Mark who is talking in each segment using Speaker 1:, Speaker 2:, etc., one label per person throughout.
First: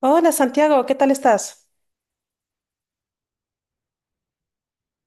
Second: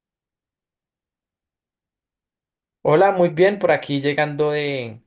Speaker 1: Hola, Santiago, ¿qué tal estás?
Speaker 2: Hola, muy bien, por aquí llegando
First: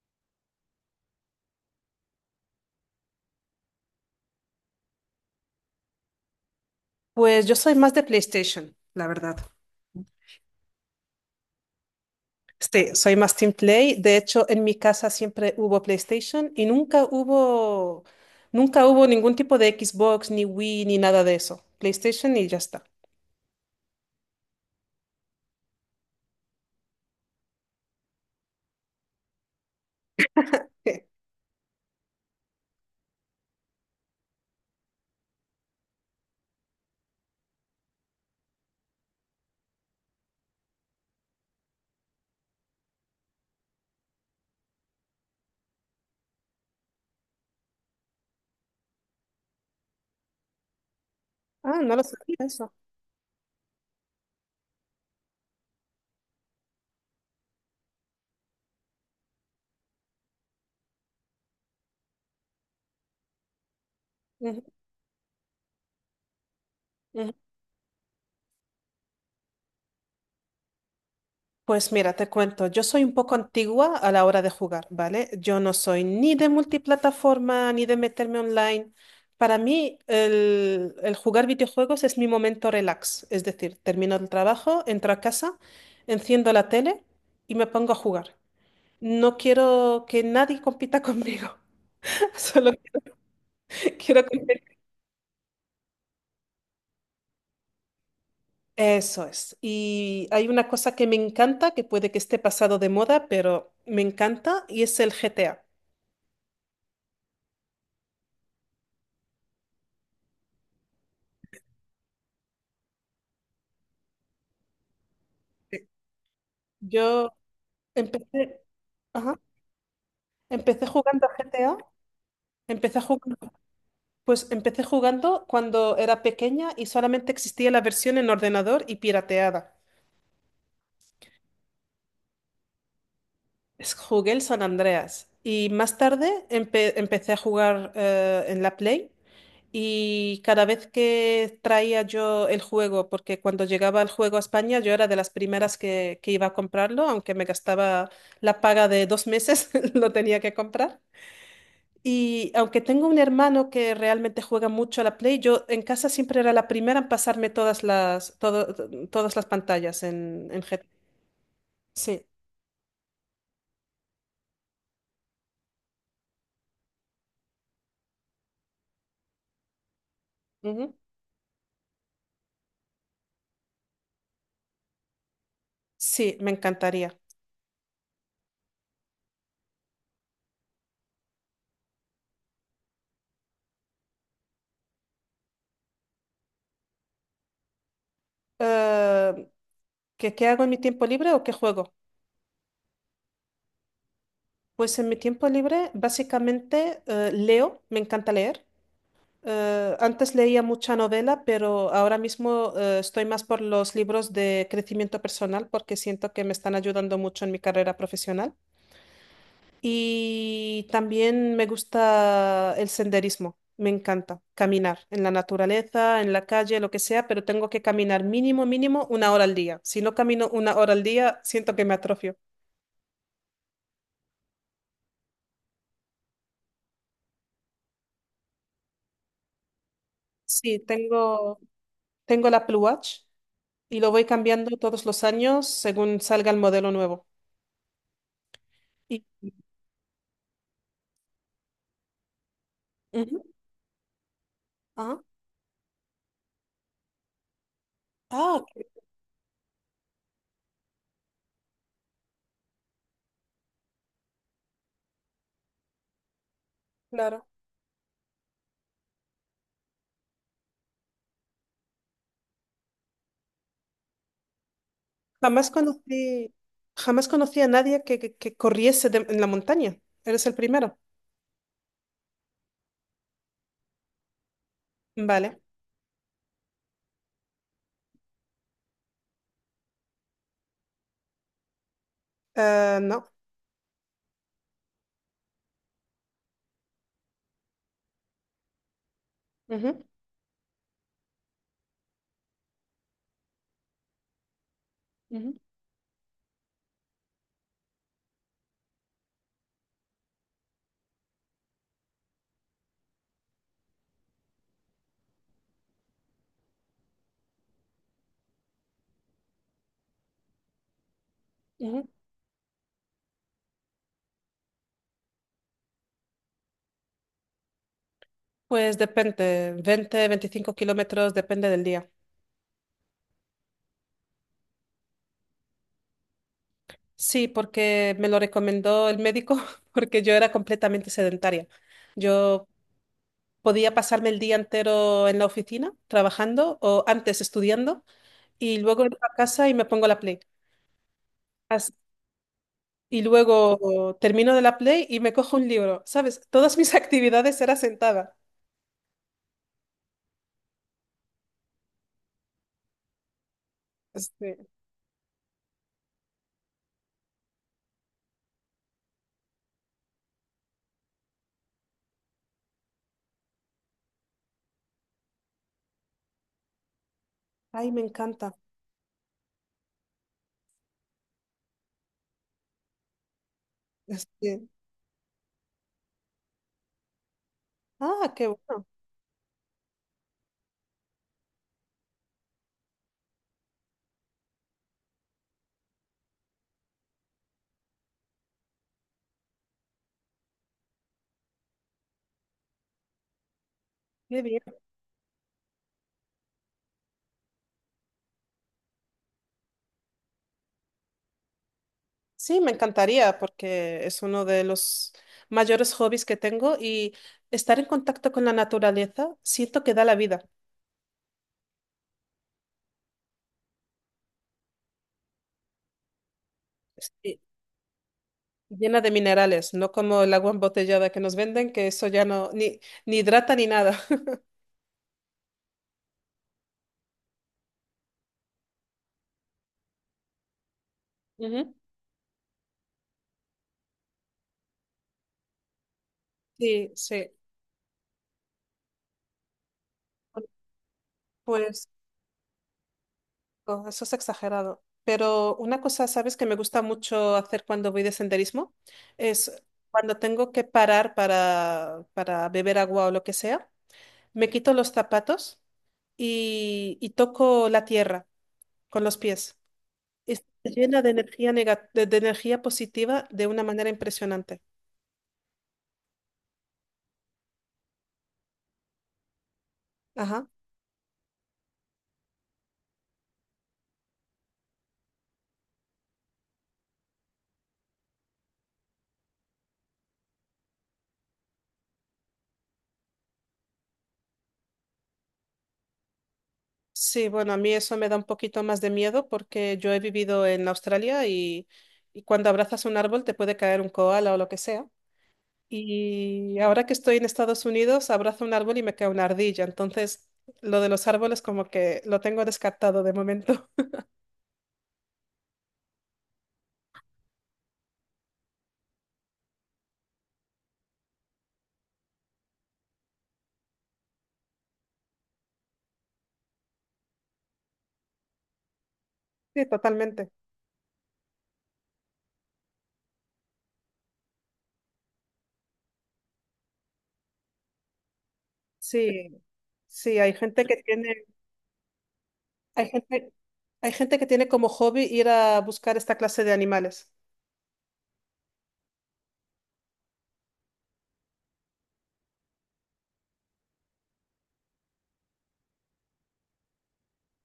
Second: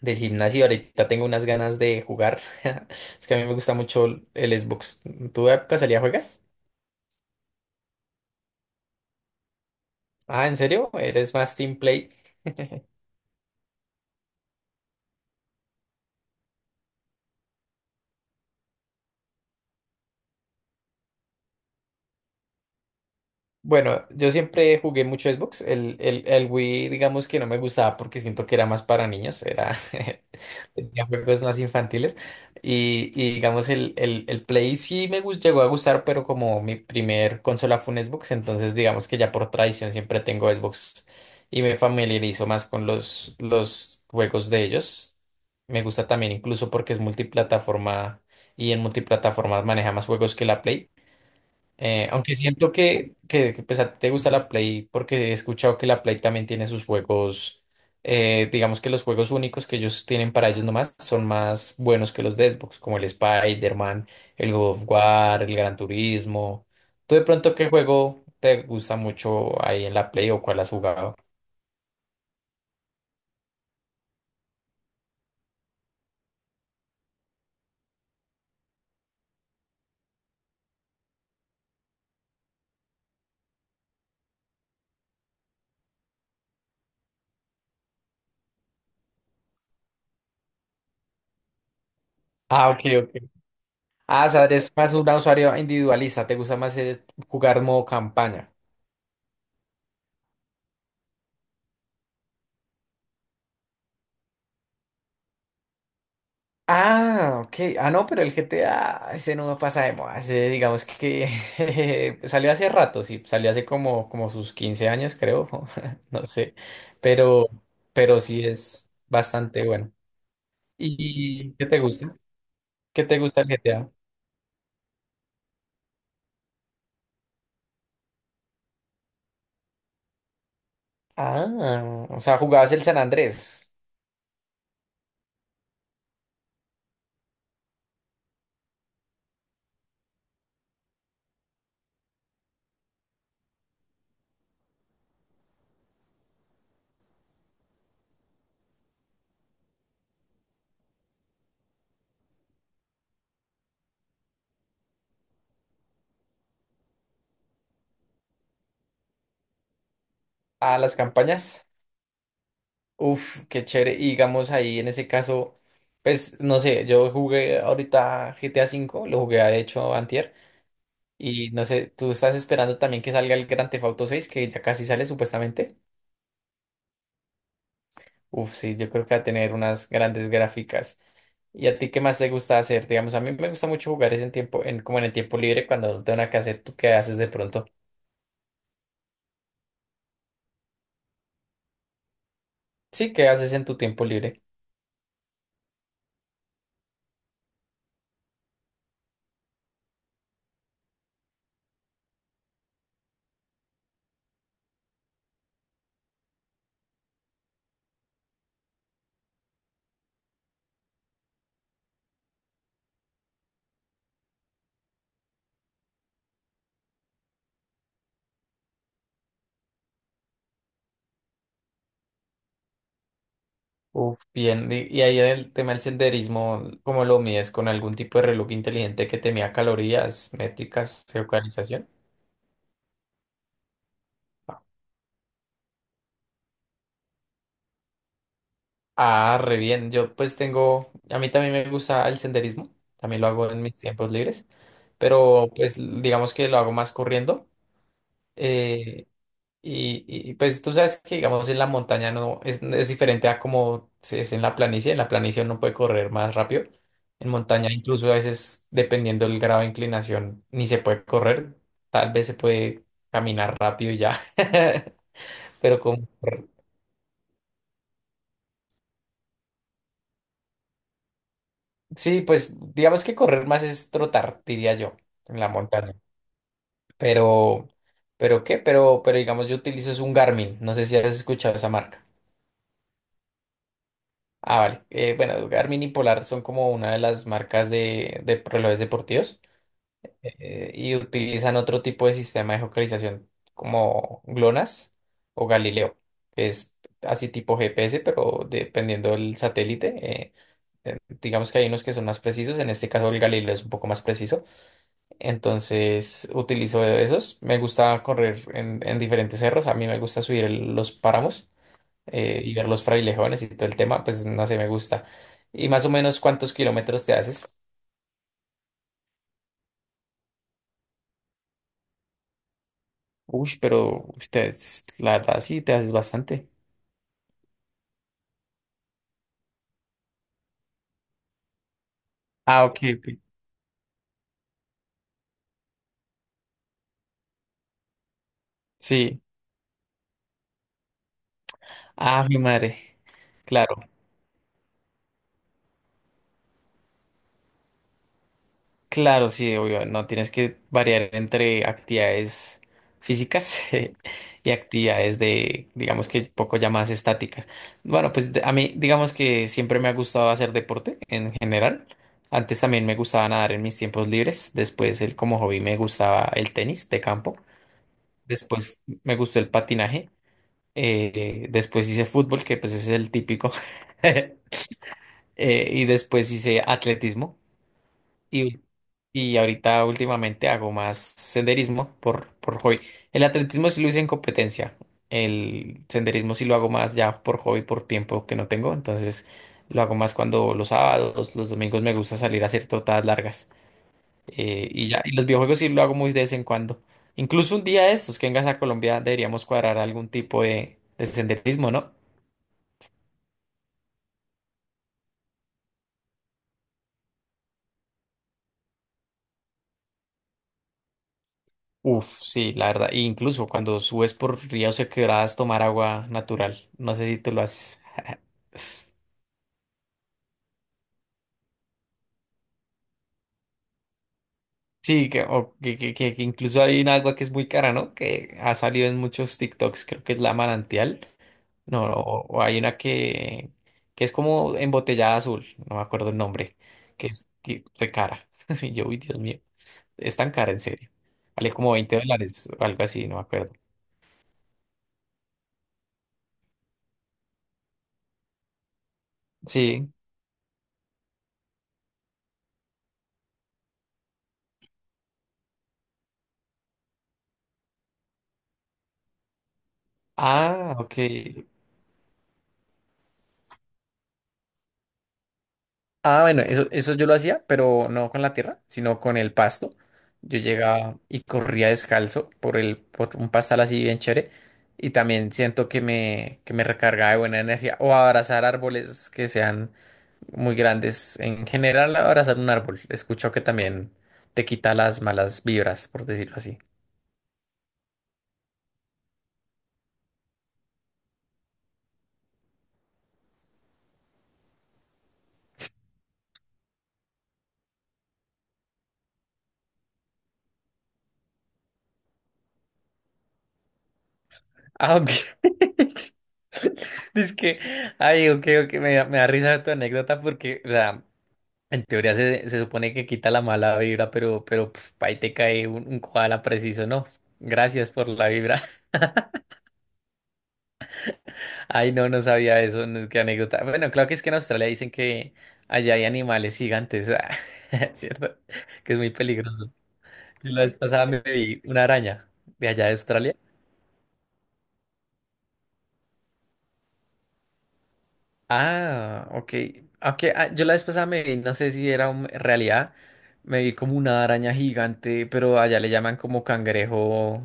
Speaker 2: del gimnasio. Ahorita tengo unas ganas de jugar. Es que a mí me gusta mucho el Xbox. ¿Tú de casualidad juegas?
Speaker 1: Pues yo soy más de PlayStation, la verdad.
Speaker 2: Ah, ¿en serio? ¿Eres más team play?
Speaker 1: Sí, soy más Team Play. De hecho, en mi casa siempre hubo PlayStation y nunca hubo ningún tipo de Xbox, ni Wii, ni nada de eso. PlayStation y ya está.
Speaker 2: Bueno, yo siempre jugué mucho Xbox. El Wii, digamos que no me gustaba porque siento que era más para niños, era tenía juegos más infantiles. Y digamos, el Play llegó a gustar, pero como mi primer consola fue un Xbox, entonces digamos que ya por tradición siempre tengo Xbox y me familiarizo más con los juegos de ellos. Me gusta también incluso porque es multiplataforma y en multiplataformas maneja más juegos que la Play.
Speaker 1: Ah, no lo
Speaker 2: Aunque
Speaker 1: sabía eso.
Speaker 2: siento pues, a ti te gusta la Play porque he escuchado que la Play también tiene sus juegos, digamos que los juegos únicos que ellos tienen para ellos nomás son más buenos que los de Xbox, como el Spider-Man, el
Speaker 1: Ujú,
Speaker 2: God of War, el Gran Turismo. ¿Tú de
Speaker 1: ujú.
Speaker 2: pronto qué juego te gusta mucho ahí en la Play o cuál has jugado?
Speaker 1: Pues mira, te cuento, yo soy un poco antigua a la hora de jugar, ¿vale? Yo no soy ni de multiplataforma ni de meterme online. Para mí, el jugar videojuegos es mi momento relax, es decir, termino el trabajo, entro a casa, enciendo la tele y me pongo a jugar. No quiero que nadie compita conmigo,
Speaker 2: Ah,
Speaker 1: solo
Speaker 2: ok, ok.
Speaker 1: que quiero
Speaker 2: Ah, o sea, eres
Speaker 1: competir.
Speaker 2: más un usuario individualista, te gusta más jugar modo campaña.
Speaker 1: Eso es. Y hay una cosa que me encanta, que puede que esté pasado de moda, pero me encanta y es el GTA.
Speaker 2: Ah, ok. Ah, no, pero el GTA, ese no pasa de moda. Ese, digamos que jeje, salió hace rato, sí. Salió hace como, como sus 15 años, creo. No sé.
Speaker 1: Yo
Speaker 2: Pero, pero sí
Speaker 1: Empecé,
Speaker 2: es
Speaker 1: ajá,
Speaker 2: bastante bueno.
Speaker 1: empecé jugando a
Speaker 2: ¿Y qué
Speaker 1: GTA.
Speaker 2: te gusta?
Speaker 1: Empecé
Speaker 2: ¿Qué te
Speaker 1: jugando,
Speaker 2: gusta el GTA?
Speaker 1: pues empecé jugando cuando era pequeña y solamente existía la versión en ordenador y pirateada.
Speaker 2: Ah, o sea, jugabas el San Andrés
Speaker 1: Jugué el San Andreas y más tarde empecé a jugar en la Play y cada vez que traía yo el juego, porque cuando llegaba el juego a España yo era de las primeras que iba a comprarlo, aunque me gastaba la paga de 2 meses, lo tenía que comprar. Y aunque tengo un hermano que realmente juega mucho a la Play, yo en casa siempre era la primera en pasarme todas las pantallas en
Speaker 2: a
Speaker 1: GTA.
Speaker 2: las campañas.
Speaker 1: Sí,
Speaker 2: Uf, qué chévere. Y digamos ahí en ese caso, pues no sé, yo jugué ahorita GTA 5, lo jugué de hecho antier.
Speaker 1: ujú.
Speaker 2: Y no sé, tú estás esperando también que salga el Grand Theft Auto 6, que ya casi sale supuestamente.
Speaker 1: Sí, me encantaría.
Speaker 2: Uf, sí, yo creo que va a tener unas grandes gráficas. ¿Y a ti qué más te gusta hacer? Digamos, a mí me gusta mucho jugar es en tiempo, en, como en el tiempo libre, cuando no tengo nada que hacer, ¿tú qué haces de pronto?
Speaker 1: Eh, ¿qué hago en mi tiempo libre o qué juego?
Speaker 2: Sí, ¿qué haces en tu tiempo libre?
Speaker 1: Pues en mi tiempo libre básicamente leo, me encanta leer. Antes leía mucha novela, pero ahora mismo estoy más por los libros de crecimiento personal porque siento que me están ayudando mucho en mi carrera profesional. Y también me gusta el senderismo, me encanta caminar en la naturaleza, en la calle, lo que sea, pero tengo que caminar mínimo, mínimo 1 hora al día. Si no camino 1 hora al día, siento que me atrofio.
Speaker 2: Uf, bien. Y ahí el tema del senderismo, ¿cómo lo mides? ¿Con algún tipo de reloj inteligente que te mida calorías,
Speaker 1: Sí,
Speaker 2: métricas, geocalización?
Speaker 1: tengo el Apple Watch y lo voy cambiando todos los años según salga el modelo nuevo. Y,
Speaker 2: Ah, re bien. Yo pues tengo, a mí también me gusta el senderismo, también lo
Speaker 1: ujú,
Speaker 2: hago en mis tiempos libres,
Speaker 1: ajá.
Speaker 2: pero pues digamos que lo hago más corriendo.
Speaker 1: Ah, qué-
Speaker 2: eh, pues tú sabes que digamos en la montaña no es, es diferente a como es en la planicie uno puede correr más rápido. En
Speaker 1: claro.
Speaker 2: montaña incluso a veces dependiendo del grado de inclinación ni se puede correr, tal vez se puede caminar rápido y ya,
Speaker 1: Jamás
Speaker 2: pero como...
Speaker 1: conocí, jamás conocí a nadie que corriese en la montaña. Eres el primero.
Speaker 2: Sí, pues digamos que correr más es trotar, diría yo, en la
Speaker 1: Vale.
Speaker 2: montaña. Pero, ¿Pero qué? Pero digamos, yo utilizo es un Garmin. No sé si has escuchado esa marca.
Speaker 1: No.
Speaker 2: Ah, vale. Bueno, Garmin y Polar son como una de las marcas de relojes deportivos
Speaker 1: Ujú.
Speaker 2: y utilizan otro tipo de sistema de geocalización como GLONASS o
Speaker 1: Ujú,
Speaker 2: Galileo, que es así tipo GPS, pero dependiendo del satélite. eh, digamos que hay unos que son más precisos, en este caso el Galileo es un poco más preciso. Entonces utilizo esos. Me gusta correr en diferentes cerros. A mí me gusta subir los páramos
Speaker 1: ujú.
Speaker 2: y ver los frailejones y todo el tema. Pues no sé, me gusta. ¿Y más o menos cuántos kilómetros te haces?
Speaker 1: Pues depende, 20, 25 kilómetros, depende del día.
Speaker 2: Uy, pero ush, la verdad sí te haces bastante.
Speaker 1: Sí, porque me lo recomendó el médico, porque yo era completamente sedentaria.
Speaker 2: Ah,
Speaker 1: Yo
Speaker 2: ok, ok.
Speaker 1: podía pasarme el día entero en la oficina trabajando o antes estudiando y luego entro
Speaker 2: Sí.
Speaker 1: a casa y me pongo la Play. As-
Speaker 2: Ah, mi madre.
Speaker 1: Y
Speaker 2: Claro.
Speaker 1: luego termino de la Play y me cojo un libro, ¿sabes? Todas mis actividades eran sentada.
Speaker 2: Claro, sí, obvio, no tienes que variar entre actividades físicas y
Speaker 1: Este,
Speaker 2: actividades de, digamos que poco ya más estáticas. Bueno, a mí, digamos que siempre me ha gustado hacer deporte en general. Antes también me gustaba nadar en mis tiempos libres. Después, el, como hobby, me gustaba el tenis de campo.
Speaker 1: ay, me encanta.
Speaker 2: Después me gustó el patinaje. Después hice fútbol, que pues es el típico.
Speaker 1: Este,
Speaker 2: Y después hice atletismo.
Speaker 1: ah, qué
Speaker 2: Y,
Speaker 1: bueno,
Speaker 2: y ahorita últimamente hago más senderismo por hobby. El atletismo sí lo hice en competencia. El senderismo sí lo hago más ya por hobby, por tiempo que no tengo. Entonces lo hago más cuando los sábados, los domingos me gusta salir a hacer trotadas largas.
Speaker 1: qué bien.
Speaker 2: Y ya, y los videojuegos sí lo hago muy de vez en cuando. Incluso un día de estos que vengas a Colombia deberíamos cuadrar algún tipo de senderismo, ¿no?
Speaker 1: Sí, me encantaría porque es uno de los mayores hobbies que tengo y estar en contacto con la naturaleza siento que da la vida.
Speaker 2: Uf, sí, la verdad. E incluso cuando subes por ríos o quebradas, tomar agua natural. No sé si tú
Speaker 1: Sí,
Speaker 2: lo haces.
Speaker 1: llena de minerales, no como el agua embotellada que nos venden, que eso ya no, ni, ni hidrata ni nada.
Speaker 2: Sí, que, o que incluso hay un agua que es muy cara, ¿no? Que ha salido en muchos TikToks, creo que es la manantial.
Speaker 1: Ujú.
Speaker 2: No, o hay una que es como embotellada azul, no me acuerdo el nombre,
Speaker 1: Sí, sí.
Speaker 2: que, re cara. Y yo, uy, Dios mío, es tan cara, en serio. Vale como
Speaker 1: Pues
Speaker 2: 20 dólares o algo así, no me acuerdo.
Speaker 1: oh, eso es exagerado. Pero una cosa, ¿sabes?, que me gusta mucho hacer cuando voy de senderismo es
Speaker 2: Sí.
Speaker 1: cuando tengo que parar para beber agua o lo que sea. Me quito los zapatos y toco la tierra con los pies. Está
Speaker 2: Ah, ok.
Speaker 1: llena de de energía positiva de una manera impresionante.
Speaker 2: Ah, bueno, eso yo lo hacía, pero no con la tierra, sino con el pasto. Yo
Speaker 1: Ajá.
Speaker 2: llegaba y corría descalzo por un pastal así bien chévere. Y también siento que me recargaba de buena energía. O abrazar árboles que sean muy grandes. En general, abrazar un árbol. He escuchado que también te quita las malas vibras, por decirlo así.
Speaker 1: Sí, bueno, a mí eso me da un poquito más de miedo porque yo he vivido en Australia y cuando abrazas un árbol te puede caer un koala o lo que sea. Y ahora que estoy en Estados Unidos, abrazo un árbol y me cae una ardilla. Entonces, lo de los árboles como que lo tengo descartado de momento.
Speaker 2: Ah, ok. Dice que, ay, ok, ok, me da risa tu anécdota porque, o sea, en teoría se supone que quita la mala vibra, pero pf, ahí te cae un koala preciso, ¿no? Gracias por la vibra.
Speaker 1: Sí, totalmente.
Speaker 2: Ay, no, no sabía eso, no, qué anécdota. Bueno, claro que es que en Australia dicen que allá hay animales gigantes, ah, ¿cierto? Que es muy
Speaker 1: Sí,
Speaker 2: peligroso.
Speaker 1: sí, hay
Speaker 2: Yo la
Speaker 1: gente
Speaker 2: vez
Speaker 1: que
Speaker 2: pasada
Speaker 1: tiene.
Speaker 2: me vi una araña de allá
Speaker 1: Hay
Speaker 2: de
Speaker 1: gente,
Speaker 2: Australia.
Speaker 1: hay gente que tiene como hobby ir a buscar esta clase de animales.
Speaker 2: Ah, ok. Ok, ah, yo la vez pasada me vi, no sé si era realidad, me vi como una araña gigante, pero allá le llaman como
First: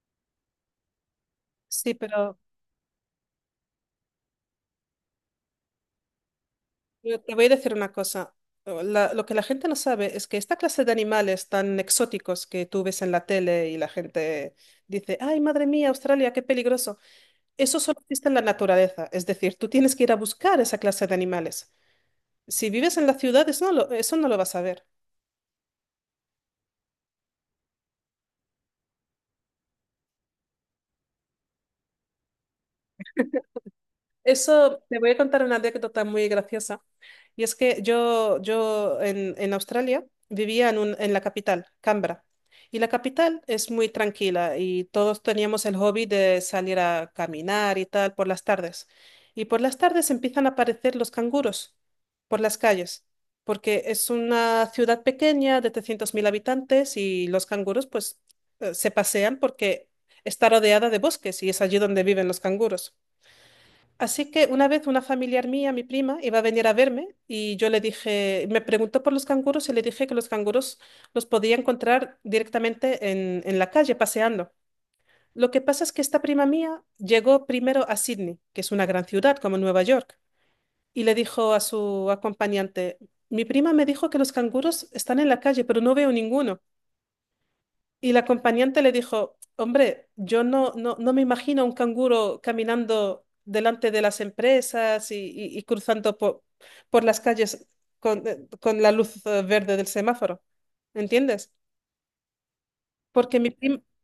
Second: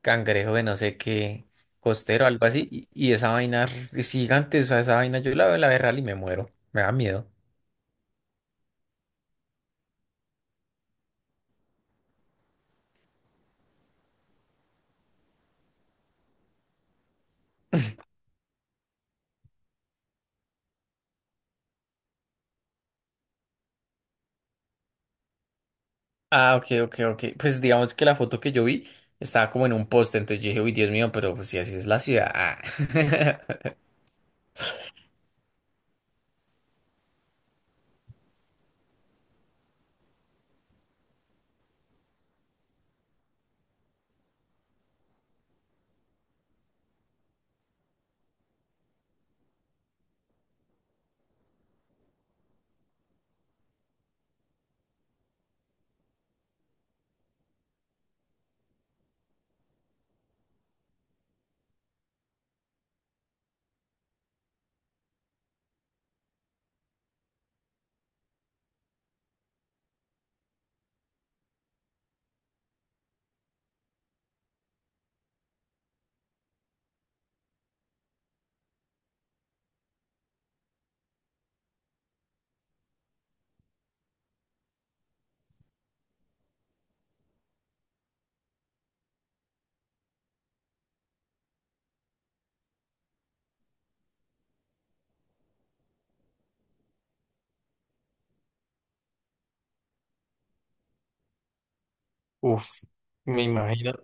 Speaker 2: cangrejo de no sé qué,
Speaker 1: Sí,
Speaker 2: costero,
Speaker 1: pero
Speaker 2: algo así, y esa vaina es gigante, o sea, esa vaina yo la veo real y me muero, me da
Speaker 1: yo
Speaker 2: miedo.
Speaker 1: te voy a decir una cosa. Oh, lo que la gente no sabe es que esta clase de animales tan exóticos que tú ves en la tele y la gente dice, ay, madre mía, Australia, qué peligroso. Eso solo existe en la naturaleza. Es decir, tú tienes que ir a buscar esa clase de animales. Si vives en la ciudad, eso no lo vas a ver.
Speaker 2: Ah, ok, ok, ok, pues digamos que la foto que yo vi estaba como en un poste, entonces yo dije, uy, Dios mío, pero pues si así es la ciudad. Ah".
Speaker 1: Eso, te voy a contar una anécdota muy graciosa. Y es que yo en Australia vivía en, en la capital, Canberra. Y la capital es muy tranquila y todos teníamos el hobby de salir a caminar y tal por las tardes. Y por las tardes empiezan a aparecer los canguros por las calles, porque es una ciudad pequeña de 300.000 habitantes y los canguros pues se pasean porque está rodeada de bosques y es allí donde viven los canguros. Así que una vez una familiar mía, mi prima, iba a venir a verme y yo le dije, me preguntó por los canguros y le dije que los canguros los podía encontrar directamente en la calle, paseando. Lo que pasa es que esta prima mía llegó primero a Sydney, que es una gran ciudad como Nueva York, y le dijo a su acompañante, mi prima me dijo que los canguros están en la calle, pero no veo ninguno. Y la acompañante le dijo, hombre, yo no me imagino un canguro caminando delante de las empresas y, y cruzando por las calles con la luz verde del semáforo. ¿Entiendes?
Speaker 2: Uf,
Speaker 1: Porque
Speaker 2: me
Speaker 1: mi prim-
Speaker 2: imagino.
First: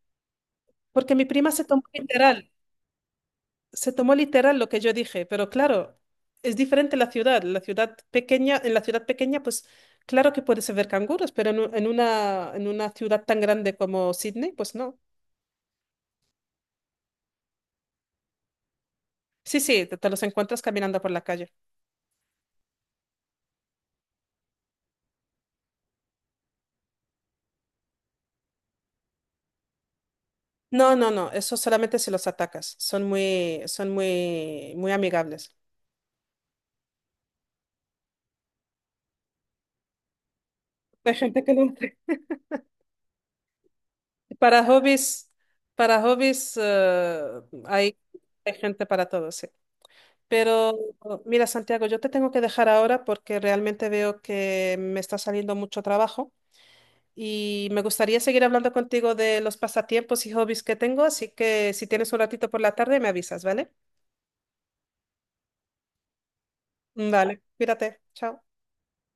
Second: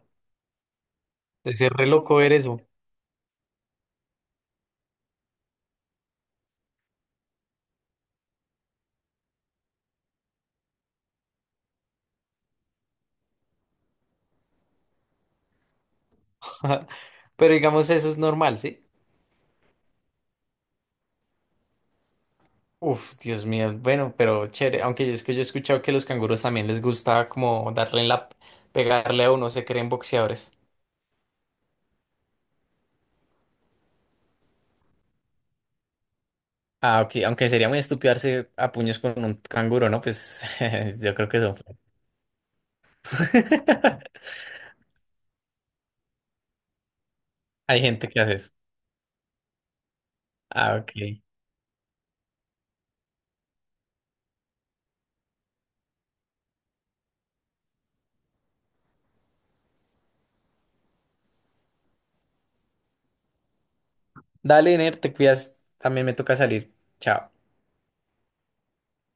Speaker 1: porque mi prima
Speaker 2: De ser re loco ver eso.
Speaker 1: se tomó literal lo que yo dije, pero claro, es diferente la ciudad. La ciudad pequeña, en la ciudad pequeña, pues claro que puedes ver canguros, pero en, en una ciudad tan grande como Sydney, pues no.
Speaker 2: Pero digamos, eso es normal, ¿sí?
Speaker 1: Sí, sí, te los encuentras caminando por la calle.
Speaker 2: Uf, Dios mío. Bueno, pero chévere. Aunque es que yo he escuchado que los canguros también les gusta como darle en la... pegarle a uno, se creen boxeadores.
Speaker 1: No, no, no, eso solamente si los atacas. Son muy, muy amigables.
Speaker 2: Ah, ok, aunque sería muy estúpido darse a puños con un canguro, ¿no? Pues yo
Speaker 1: Hay
Speaker 2: creo que
Speaker 1: gente que
Speaker 2: son
Speaker 1: lo
Speaker 2: flojos.
Speaker 1: hace. Para hobbies, para hobbies,
Speaker 2: Hay
Speaker 1: hay,
Speaker 2: gente que hace eso.
Speaker 1: hay gente para todo, sí.
Speaker 2: Ah,
Speaker 1: Pero
Speaker 2: ok.
Speaker 1: mira, Santiago, yo te tengo que dejar ahora porque realmente veo que me está saliendo mucho trabajo y me gustaría seguir hablando contigo de los pasatiempos y hobbies que tengo, así que si tienes un ratito por la tarde me avisas, ¿vale?
Speaker 2: Dale, Ner, te cuidas. También me toca salir. Chao.
Speaker 1: Vale, cuídate, chao.